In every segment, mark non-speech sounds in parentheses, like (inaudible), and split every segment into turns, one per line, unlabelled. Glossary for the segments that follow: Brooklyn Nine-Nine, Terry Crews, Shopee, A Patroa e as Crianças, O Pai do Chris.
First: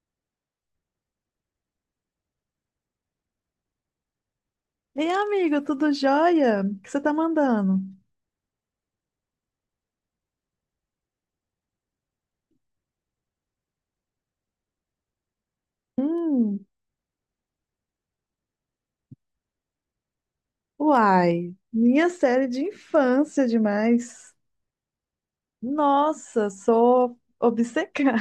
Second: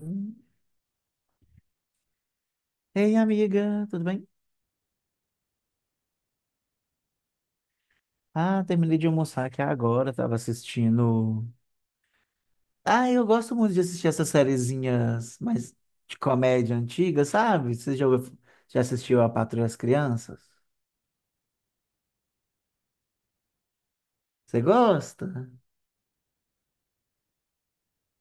Hum. Ei, amiga, tudo bem?
Ei, amigo, tudo jóia? O que você tá mandando?
Ah, terminei de almoçar aqui agora, tava assistindo. Ah, eu gosto muito de assistir essas sériezinhas mais de
Hum,
comédia antiga, sabe? Você já assistiu A Patroa e as Crianças?
uai, minha série de infância demais.
Você gosta?
Nossa, sou obcecada.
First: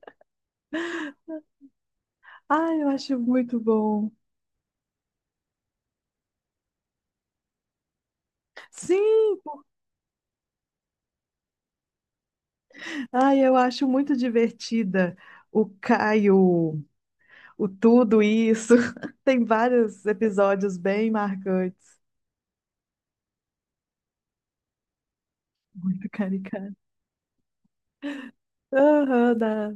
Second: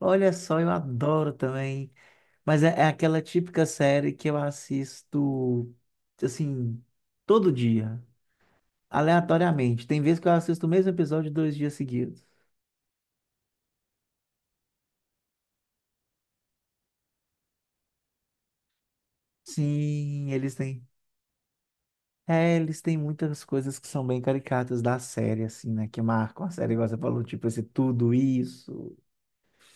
Olha só, eu adoro também.
(laughs)
Mas é,
Ai,
é
eu acho
aquela
muito
típica
bom.
série que eu assisto, assim, todo dia,
Sim,
aleatoriamente. Tem vezes que eu assisto o mesmo episódio 2 dias seguidos.
ai, eu acho muito divertida. O Caio, o tudo isso. (laughs) Tem vários
Sim, eles
episódios
têm.
bem marcantes.
É, eles têm muitas coisas que são bem caricatas da série, assim, né? Que
Muito
marcam a série,
caricato.
igual você falou, tipo, esse tudo isso.
Aham,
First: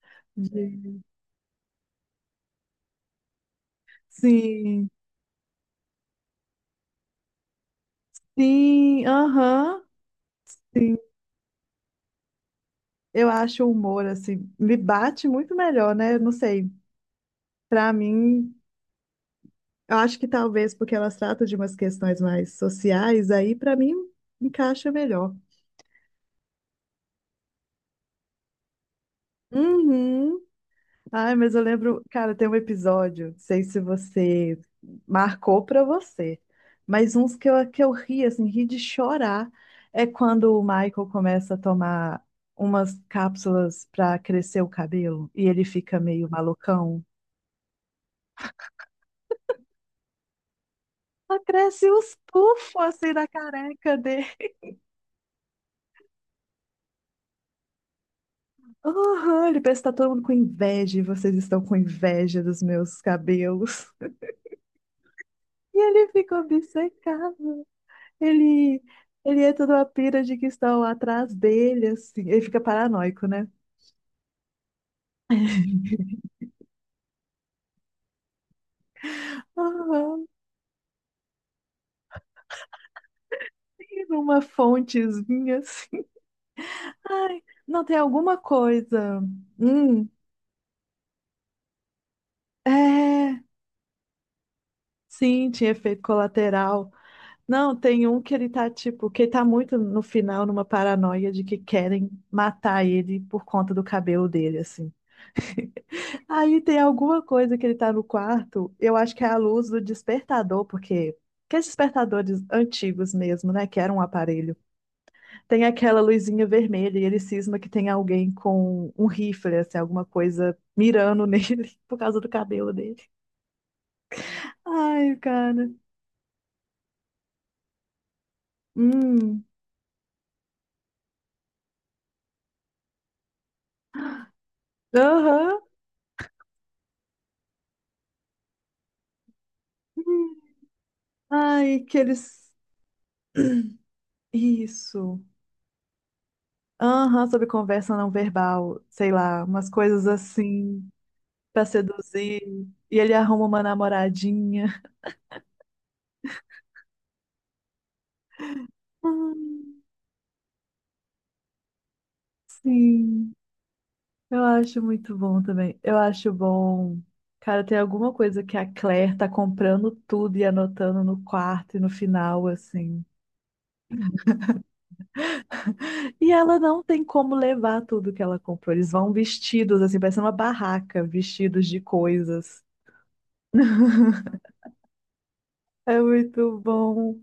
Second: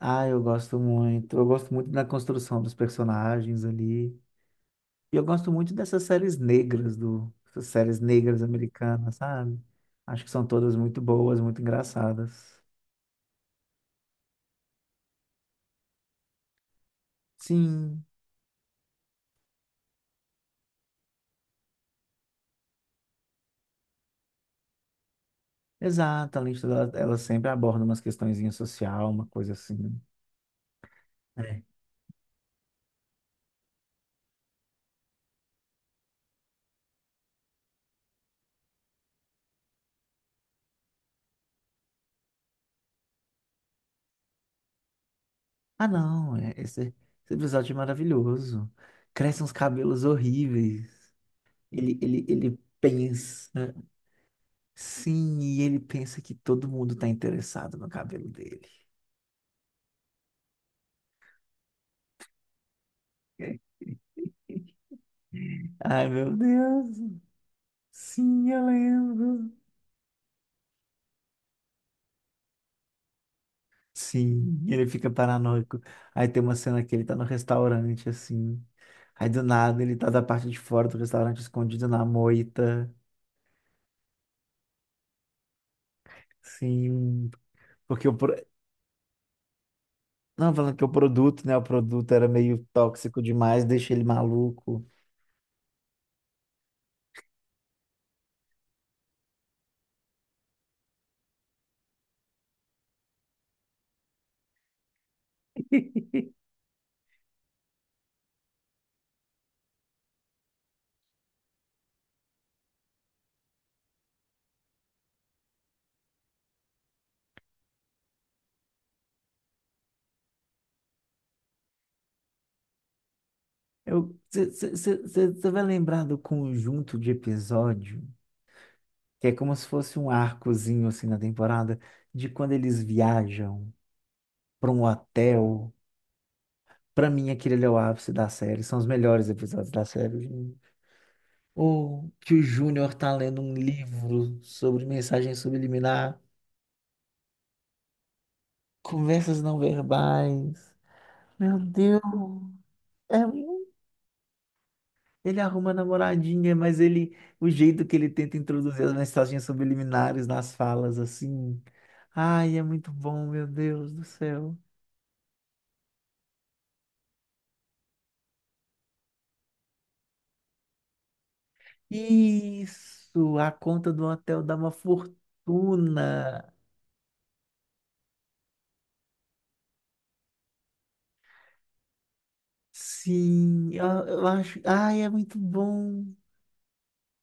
Ah, eu gosto
de-
muito. Eu gosto muito da construção dos personagens ali.
Sim,
E eu gosto muito dessas séries negras Essas séries negras
sim,
americanas, sabe?
aham.
Acho que são todas muito boas, muito engraçadas.
Eu acho o humor, assim, me bate muito melhor, né? Eu não sei. Pra
Sim,
mim, eu acho que talvez porque elas tratam de umas questões mais sociais, aí pra mim encaixa melhor.
exato. A lista dela, ela sempre aborda umas questõezinhas social, uma coisa assim.
Uhum. Ai, mas eu lembro, cara, tem um episódio, não sei se você marcou pra você, mas uns que eu ri, assim, ri de chorar, é quando o Michael começa a tomar umas cápsulas pra crescer o cabelo e ele
Ah,
fica meio
não, é- esse,
malucão.
esse episódio é maravilhoso. Crescem uns cabelos horríveis.
Só cresce
Ele,
os
ele, ele
pufos assim da
pensa.
careca dele.
Sim, e ele pensa que todo mundo tá interessado no cabelo dele.
Aham, ele pensa que tá todo mundo com inveja e vocês estão com inveja dos meus cabelos. (laughs) E
Ai,
ele
meu
fica
Deus.
obcecado.
Sim, eu
Ele, ele
lembro.
entra numa pira de que estão atrás dele, assim. Ele fica paranoico, né?
Sim, ele fica paranoico. Aí tem uma cena que ele tá no restaurante, assim. Aí do nada ele tá da
Aham,
parte de fora do restaurante escondido na moita.
e numa fontezinha assim.
Sim.
Ai, não, tem
porque o, pro-
alguma coisa. Hum,
Não, falando que o produto, né? O produto era meio tóxico
é.
demais, deixa ele maluco.
Sim, tinha efeito colateral. Não, tem um que ele tá tipo, que ele tá muito no final numa paranoia de que querem matar ele por conta do cabelo dele, assim. Aí tem alguma coisa que ele tá no quarto, eu acho que é a luz do despertador, porque aqueles despertadores antigos mesmo, né, que era um aparelho. Tem aquela luzinha vermelha e ele cisma que tem alguém com um rifle, assim, alguma coisa mirando nele (laughs) por causa do cabelo dele. Ai,
Você vai
cara.
lembrar do conjunto de episódio, que é
Hum.
como se fosse um arcozinho assim na temporada, de quando eles viajam para um
Aham.
hotel. Pra mim, aquele ali é o ápice da série, são os melhores episódios da série.
Hum.
Gente.
Ai, que
Ou que o
eles
Júnior tá lendo um livro sobre
isso.
mensagem subliminar,
Aham, sobre conversa não verbal, sei
conversas
lá,
não
umas coisas
verbais.
assim
Meu
pra
Deus.
seduzir. E ele arruma uma
É.
namoradinha.
Ele arruma namoradinha, mas ele, o jeito que ele tenta introduzir as
Ai,
mensagens subliminares nas falas, assim. Ai, é muito bom,
sim,
meu Deus do
eu
céu.
acho muito bom também. Eu acho bom. Cara, tem alguma coisa que a Claire tá comprando tudo e anotando no quarto e no final, assim.
Isso, a conta do hotel dá uma
E
fortuna.
ela não tem como levar tudo que ela comprou. Eles vão vestidos, assim, parecendo uma barraca, vestidos de coisas.
Sim, eu acho. Ai, é muito
É
bom.
muito bom.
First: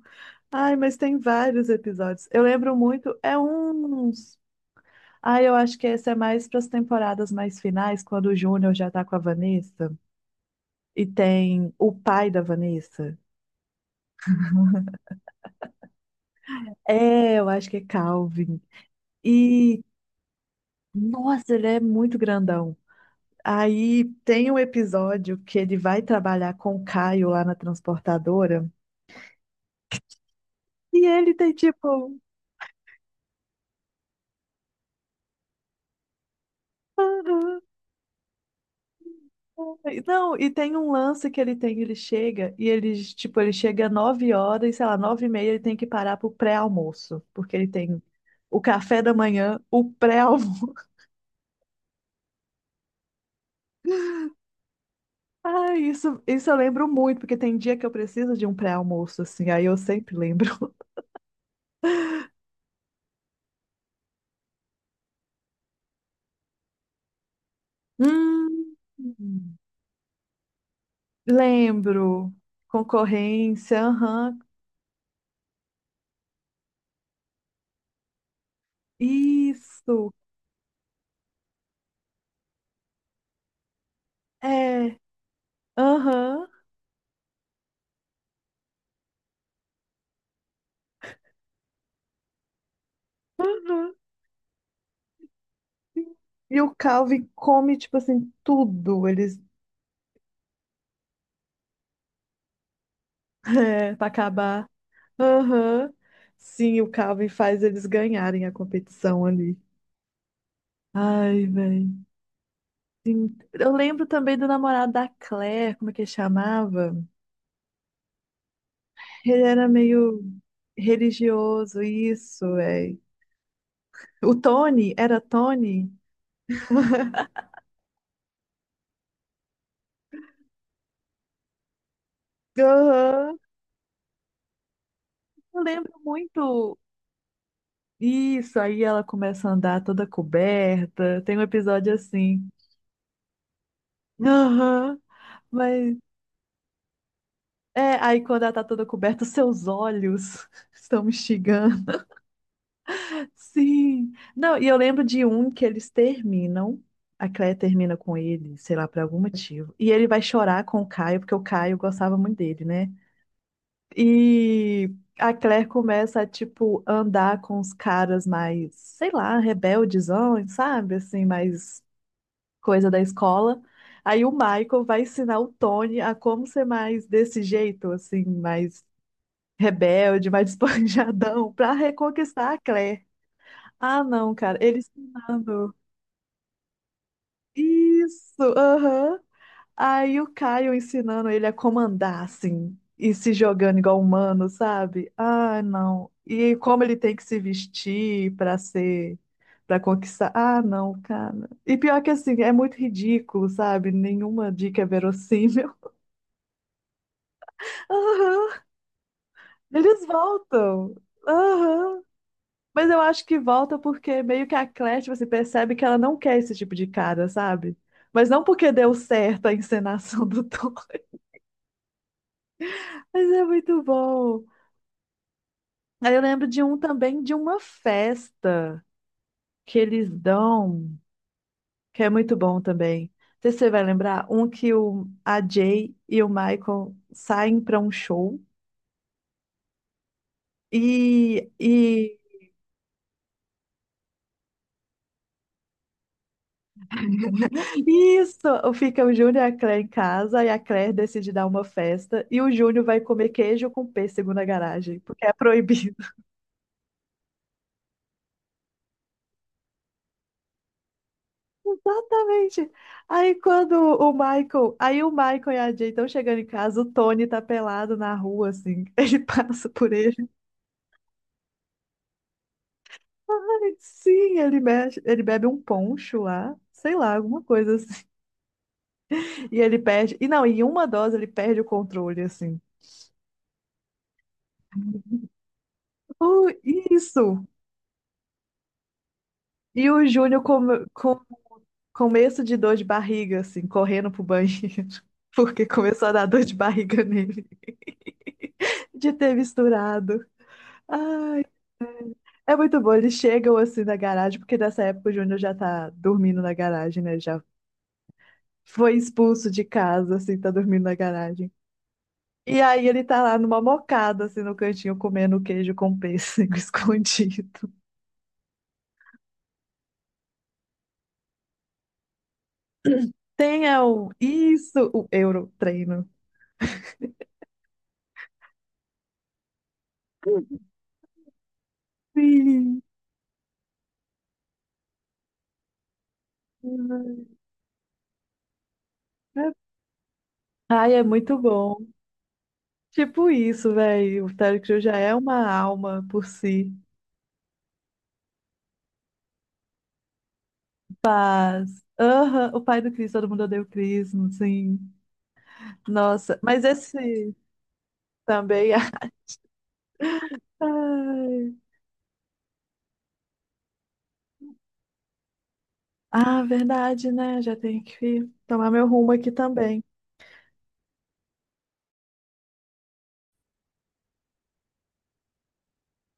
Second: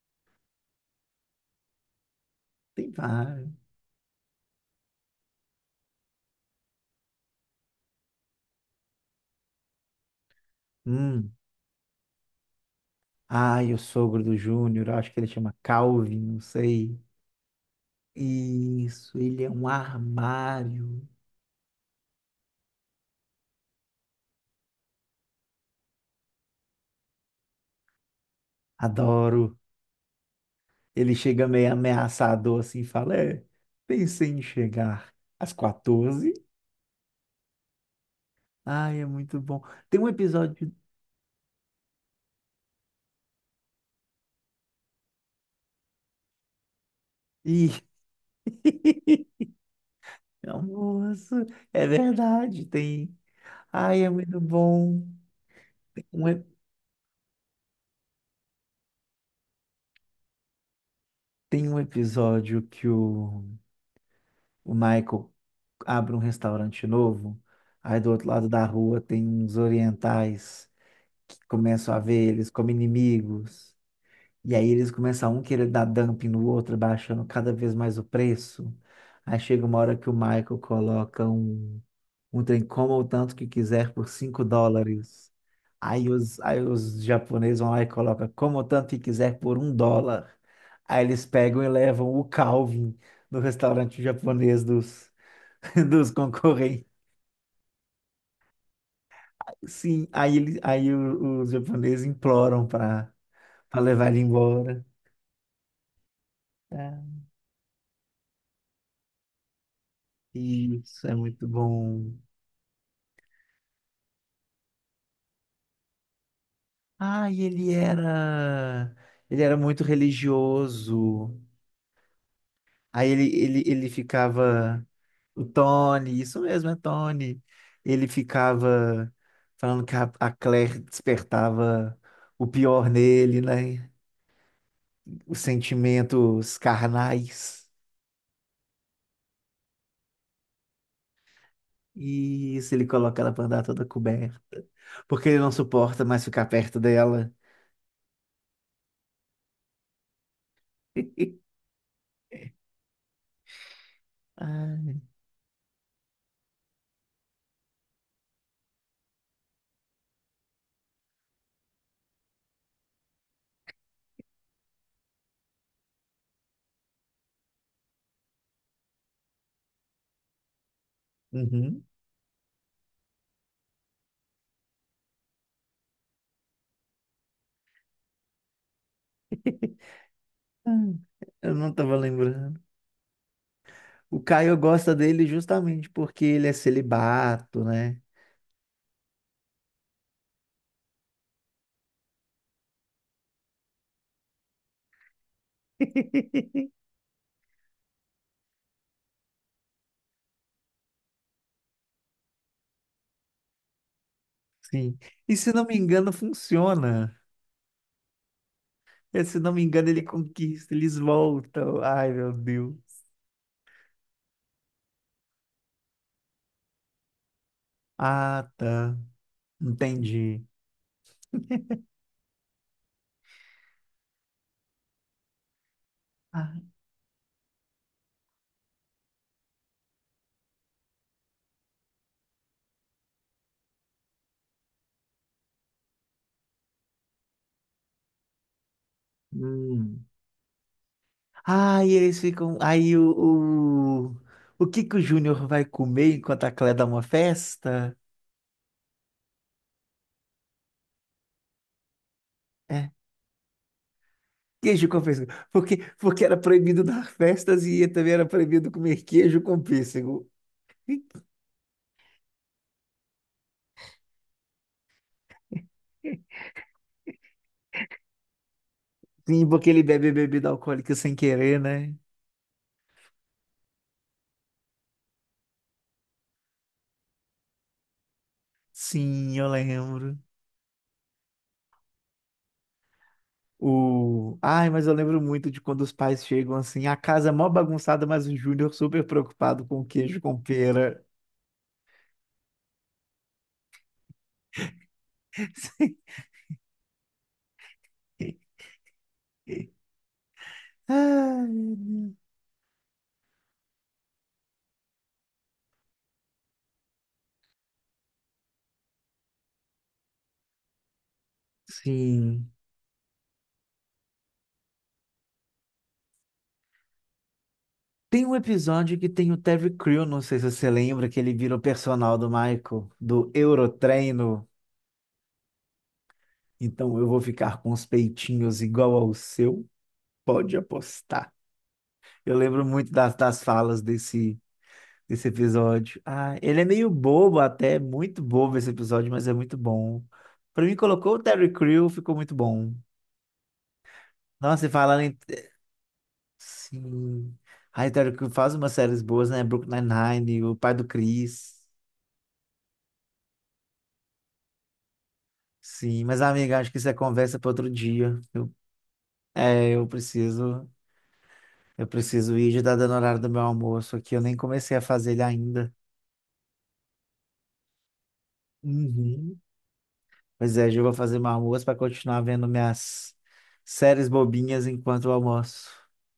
Ai, mas tem vários episódios. Eu lembro
Tem
muito, é
vários.
uns. Ai, eu acho que esse é mais para as temporadas mais finais, quando o Júnior já tá com a Vanessa e
Hum.
tem o pai da Vanessa.
Ai, o sogro do Júnior, eu acho que ele chama Calvin, não sei.
É, eu acho que é Calvin.
Isso, ele é um
E,
armário.
nossa, ele é muito grandão. Aí tem um episódio que ele vai trabalhar com o Caio lá na transportadora
Adoro.
e
Ele
ele
chega
tem
meio
tipo
ameaçador assim e fala: É, pensei em chegar às 14h.
(laughs)
Ai, é muito bom. Tem um
Não, e
episódio.
tem um lance que ele tem, ele chega e ele, tipo, ele chega 9 horas, sei lá, 9h30, ele tem que parar pro pré-almoço, porque ele
Ih,
tem o café da
(laughs)
manhã, o pré-almoço. (laughs)
almoço, é verdade, tem. Ai, é muito bom.
Ah,
Tem
isso,
um, ep-
isso eu lembro muito, porque tem dia que eu preciso de um pré-almoço, assim, aí eu sempre lembro. (laughs)
tem um episódio que o Michael abre um restaurante novo. Aí do outro lado da
Hum,
rua tem uns orientais que começam a ver
lembro.
eles como inimigos.
Concorrência, aham.
E aí eles começam um querer dar dumping no outro, baixando cada vez mais o preço. Aí chega uma hora que
Isso,
o Michael coloca um trem coma o tanto que quiser por cinco
é,
dólares. Aí os,
aham.
aí os japoneses vão lá e colocam como o tanto que quiser por US$ 1. Aí eles pegam e levam o Calvin no
Aham.
restaurante japonês (laughs) dos
E o
concorrentes.
Calvin come, tipo assim, tudo. Ele
Sim, aí, ele, aí o- os japoneses imploram para
é, para
levar ele
acabar.
embora.
Aham. Sim, o
É.
Calvin faz eles ganharem a competição ali.
Isso é
Ai,
muito
velho.
bom.
Eu lembro também do namorado da Claire, como é que ele chamava?
Ah, e ele era. Ele
Ele
era
era
muito
meio
religioso.
religioso, isso, velho.
Aí ele
O
ficava.
Tony, era
O
Tony?
Tony, isso mesmo, é Tony. Ele ficava falando que a Claire despertava o pior
Aham.
nele, né? Os
Eu lembro
sentimentos
muito.
carnais.
Isso, aí ela começa a andar toda coberta. Tem um episódio assim.
E isso ele coloca ela pra andar toda coberta.
Aham.
Porque ele não
Mas
suporta mais ficar perto dela.
é, aí quando ela tá toda coberta, (laughs) os seus olhos (laughs) estão me
(laughs)
xingando. Sim. Não, e eu
Ai,
lembro de um que eles terminam. A Cleia termina com ele, sei lá, por algum motivo. E ele vai chorar com o Caio, porque o Caio gostava muito dele, né? E a Claire começa a, tipo, andar com os caras mais, sei lá, rebeldezão, sabe? Assim, mais
uhum.
coisa da escola. Aí o Michael vai ensinar o Tony a como ser mais desse jeito, assim, mais rebelde, mais (laughs)
Ah,
esponjadão,
eu
pra
não tava
reconquistar a
lembrando.
Claire. Ah,
O
não,
Caio
cara, ele
gosta dele
ensinando.
justamente porque ele é celibato, né?
Isso, aham. Aí o Caio ensinando ele a comandar, assim, e se jogando igual humano, sabe? Ah, não. E como
(laughs)
ele tem que se vestir pra ser, pra conquistar. Ah, não, cara. E pior que assim, é muito ridículo, sabe? Nenhuma dica é
Sim. E se não
verossímil.
me engano, funciona.
(laughs) Aham.
E, se não me engano, ele
Eles
conquista,
voltam.
eles voltam.
Aham.
Ai, meu Deus.
Mas eu acho que volta porque meio que a Claire, você percebe que ela não quer esse tipo de cara, sabe? Mas não
Ah,
porque deu
tá.
certo a encenação do
Entendi.
Thor. (laughs) Mas é muito bom. Aí eu lembro
Ah,
de um também, de uma festa que eles dão, que é muito bom também. Não sei se você vai lembrar, um que o, a Jay e o Michael saem para um show.
hum.
E,
Ah, e eles
e
ficam. Aí o que que o Júnior vai comer enquanto a Cléia dá uma festa?
Isso! Fica o Júnior e a Claire em casa, e a Claire decide dar uma festa, e o Júnior
É.
vai comer queijo com pêssego na
Queijo
garagem,
com
porque
pêssego.
é
Porque,
proibido.
porque era proibido dar festas e também era proibido comer queijo com pêssego.
(laughs) Exatamente! Aí quando o Michael, aí o Michael e a Jay estão chegando em casa, o Tony tá pelado na rua, assim, ele (laughs)
Sim, porque
passa
ele
por
bebe
ele.
bebida alcoólica sem querer, né?
Ai, sim, ele mexe, ele bebe um poncho lá, sei lá, alguma coisa assim.
Sim, eu
(laughs) E ele perde,
lembro.
e não, em uma dose ele perde o controle, assim.
Ai, mas eu lembro muito de quando os pais
Oh,
chegam assim, a casa é
isso!
mó bagunçada, mas o Júnior super preocupado com
E o
queijo com
Júnior come-
pera.
Começo de dor de barriga, assim, correndo pro banheiro, (laughs) porque começou a
(laughs)
dar dor de barriga nele,
Sim.
(laughs) de ter misturado.
Ai, meu Deus.
É muito bom, eles chegam assim na garagem, porque nessa época o Júnior já tá dormindo na garagem, né? Ele já foi expulso de casa, assim, tá dormindo na garagem.
Sim.
E aí ele tá lá numa mocada, assim, no cantinho, comendo queijo com pêssego (laughs) escondido.
Tem um episódio que tem o Terry Crew, não sei se você lembra, que ele vira o personal do Michael, do
Tem é, o...
Eurotreino.
Isso, o Euro treino.
Então eu vou ficar com os peitinhos igual ao seu, pode apostar. Eu lembro
Sim.
muito das falas desse esse episódio. Ah, ele é meio bobo até, é muito bobo esse episódio, mas é muito bom. Pra mim,
Ai, é
colocou o
muito
Terry
bom.
Crew, ficou muito bom.
Tipo isso, velho. O Terry
Nossa, e
Crews já
falando
é
em...
uma alma por si.
Sim. Ai, o Terry Crew faz umas séries boas, né? Brooklyn Nine-Nine, O Pai do Chris.
Mas, aham, o pai do Chris, todo mundo odeia o Chris, sim.
Sim, mas
Nossa,
amiga,
mas
acho que isso é
esse
conversa para outro dia. Eu,
também. (laughs)
é, eu preciso...
Ai.
Eu preciso ir, já tá dando horário do meu almoço aqui, eu nem comecei a fazer ele ainda.
Ah, verdade, né? Já tenho que tomar meu rumo aqui
Uhum.
também.
Pois é, Ju, vou fazer meu almoço para continuar vendo minhas séries bobinhas enquanto eu almoço.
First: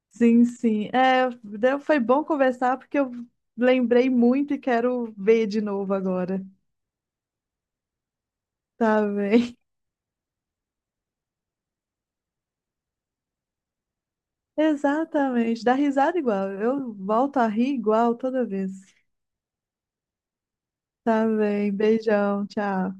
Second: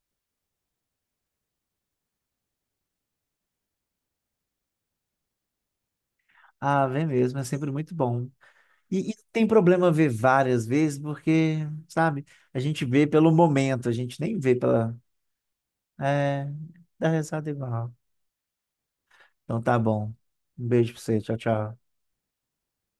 Sim, sim. É, deu- foi bom conversar porque eu lembrei muito e quero ver de novo agora.
Ah, vem mesmo, é sempre muito bom.
Tá
E não tem
bem.
problema ver várias vezes, porque, sabe, a gente vê pelo momento, a gente nem vê
(laughs)
pela.
Exatamente. Dá risada
É,
igual. Eu
dá
volto a
risada
rir
igual.
igual toda vez.
Então tá bom. Um beijo pra você,
Tá
tchau,
bem.
tchau.
Beijão. Tchau.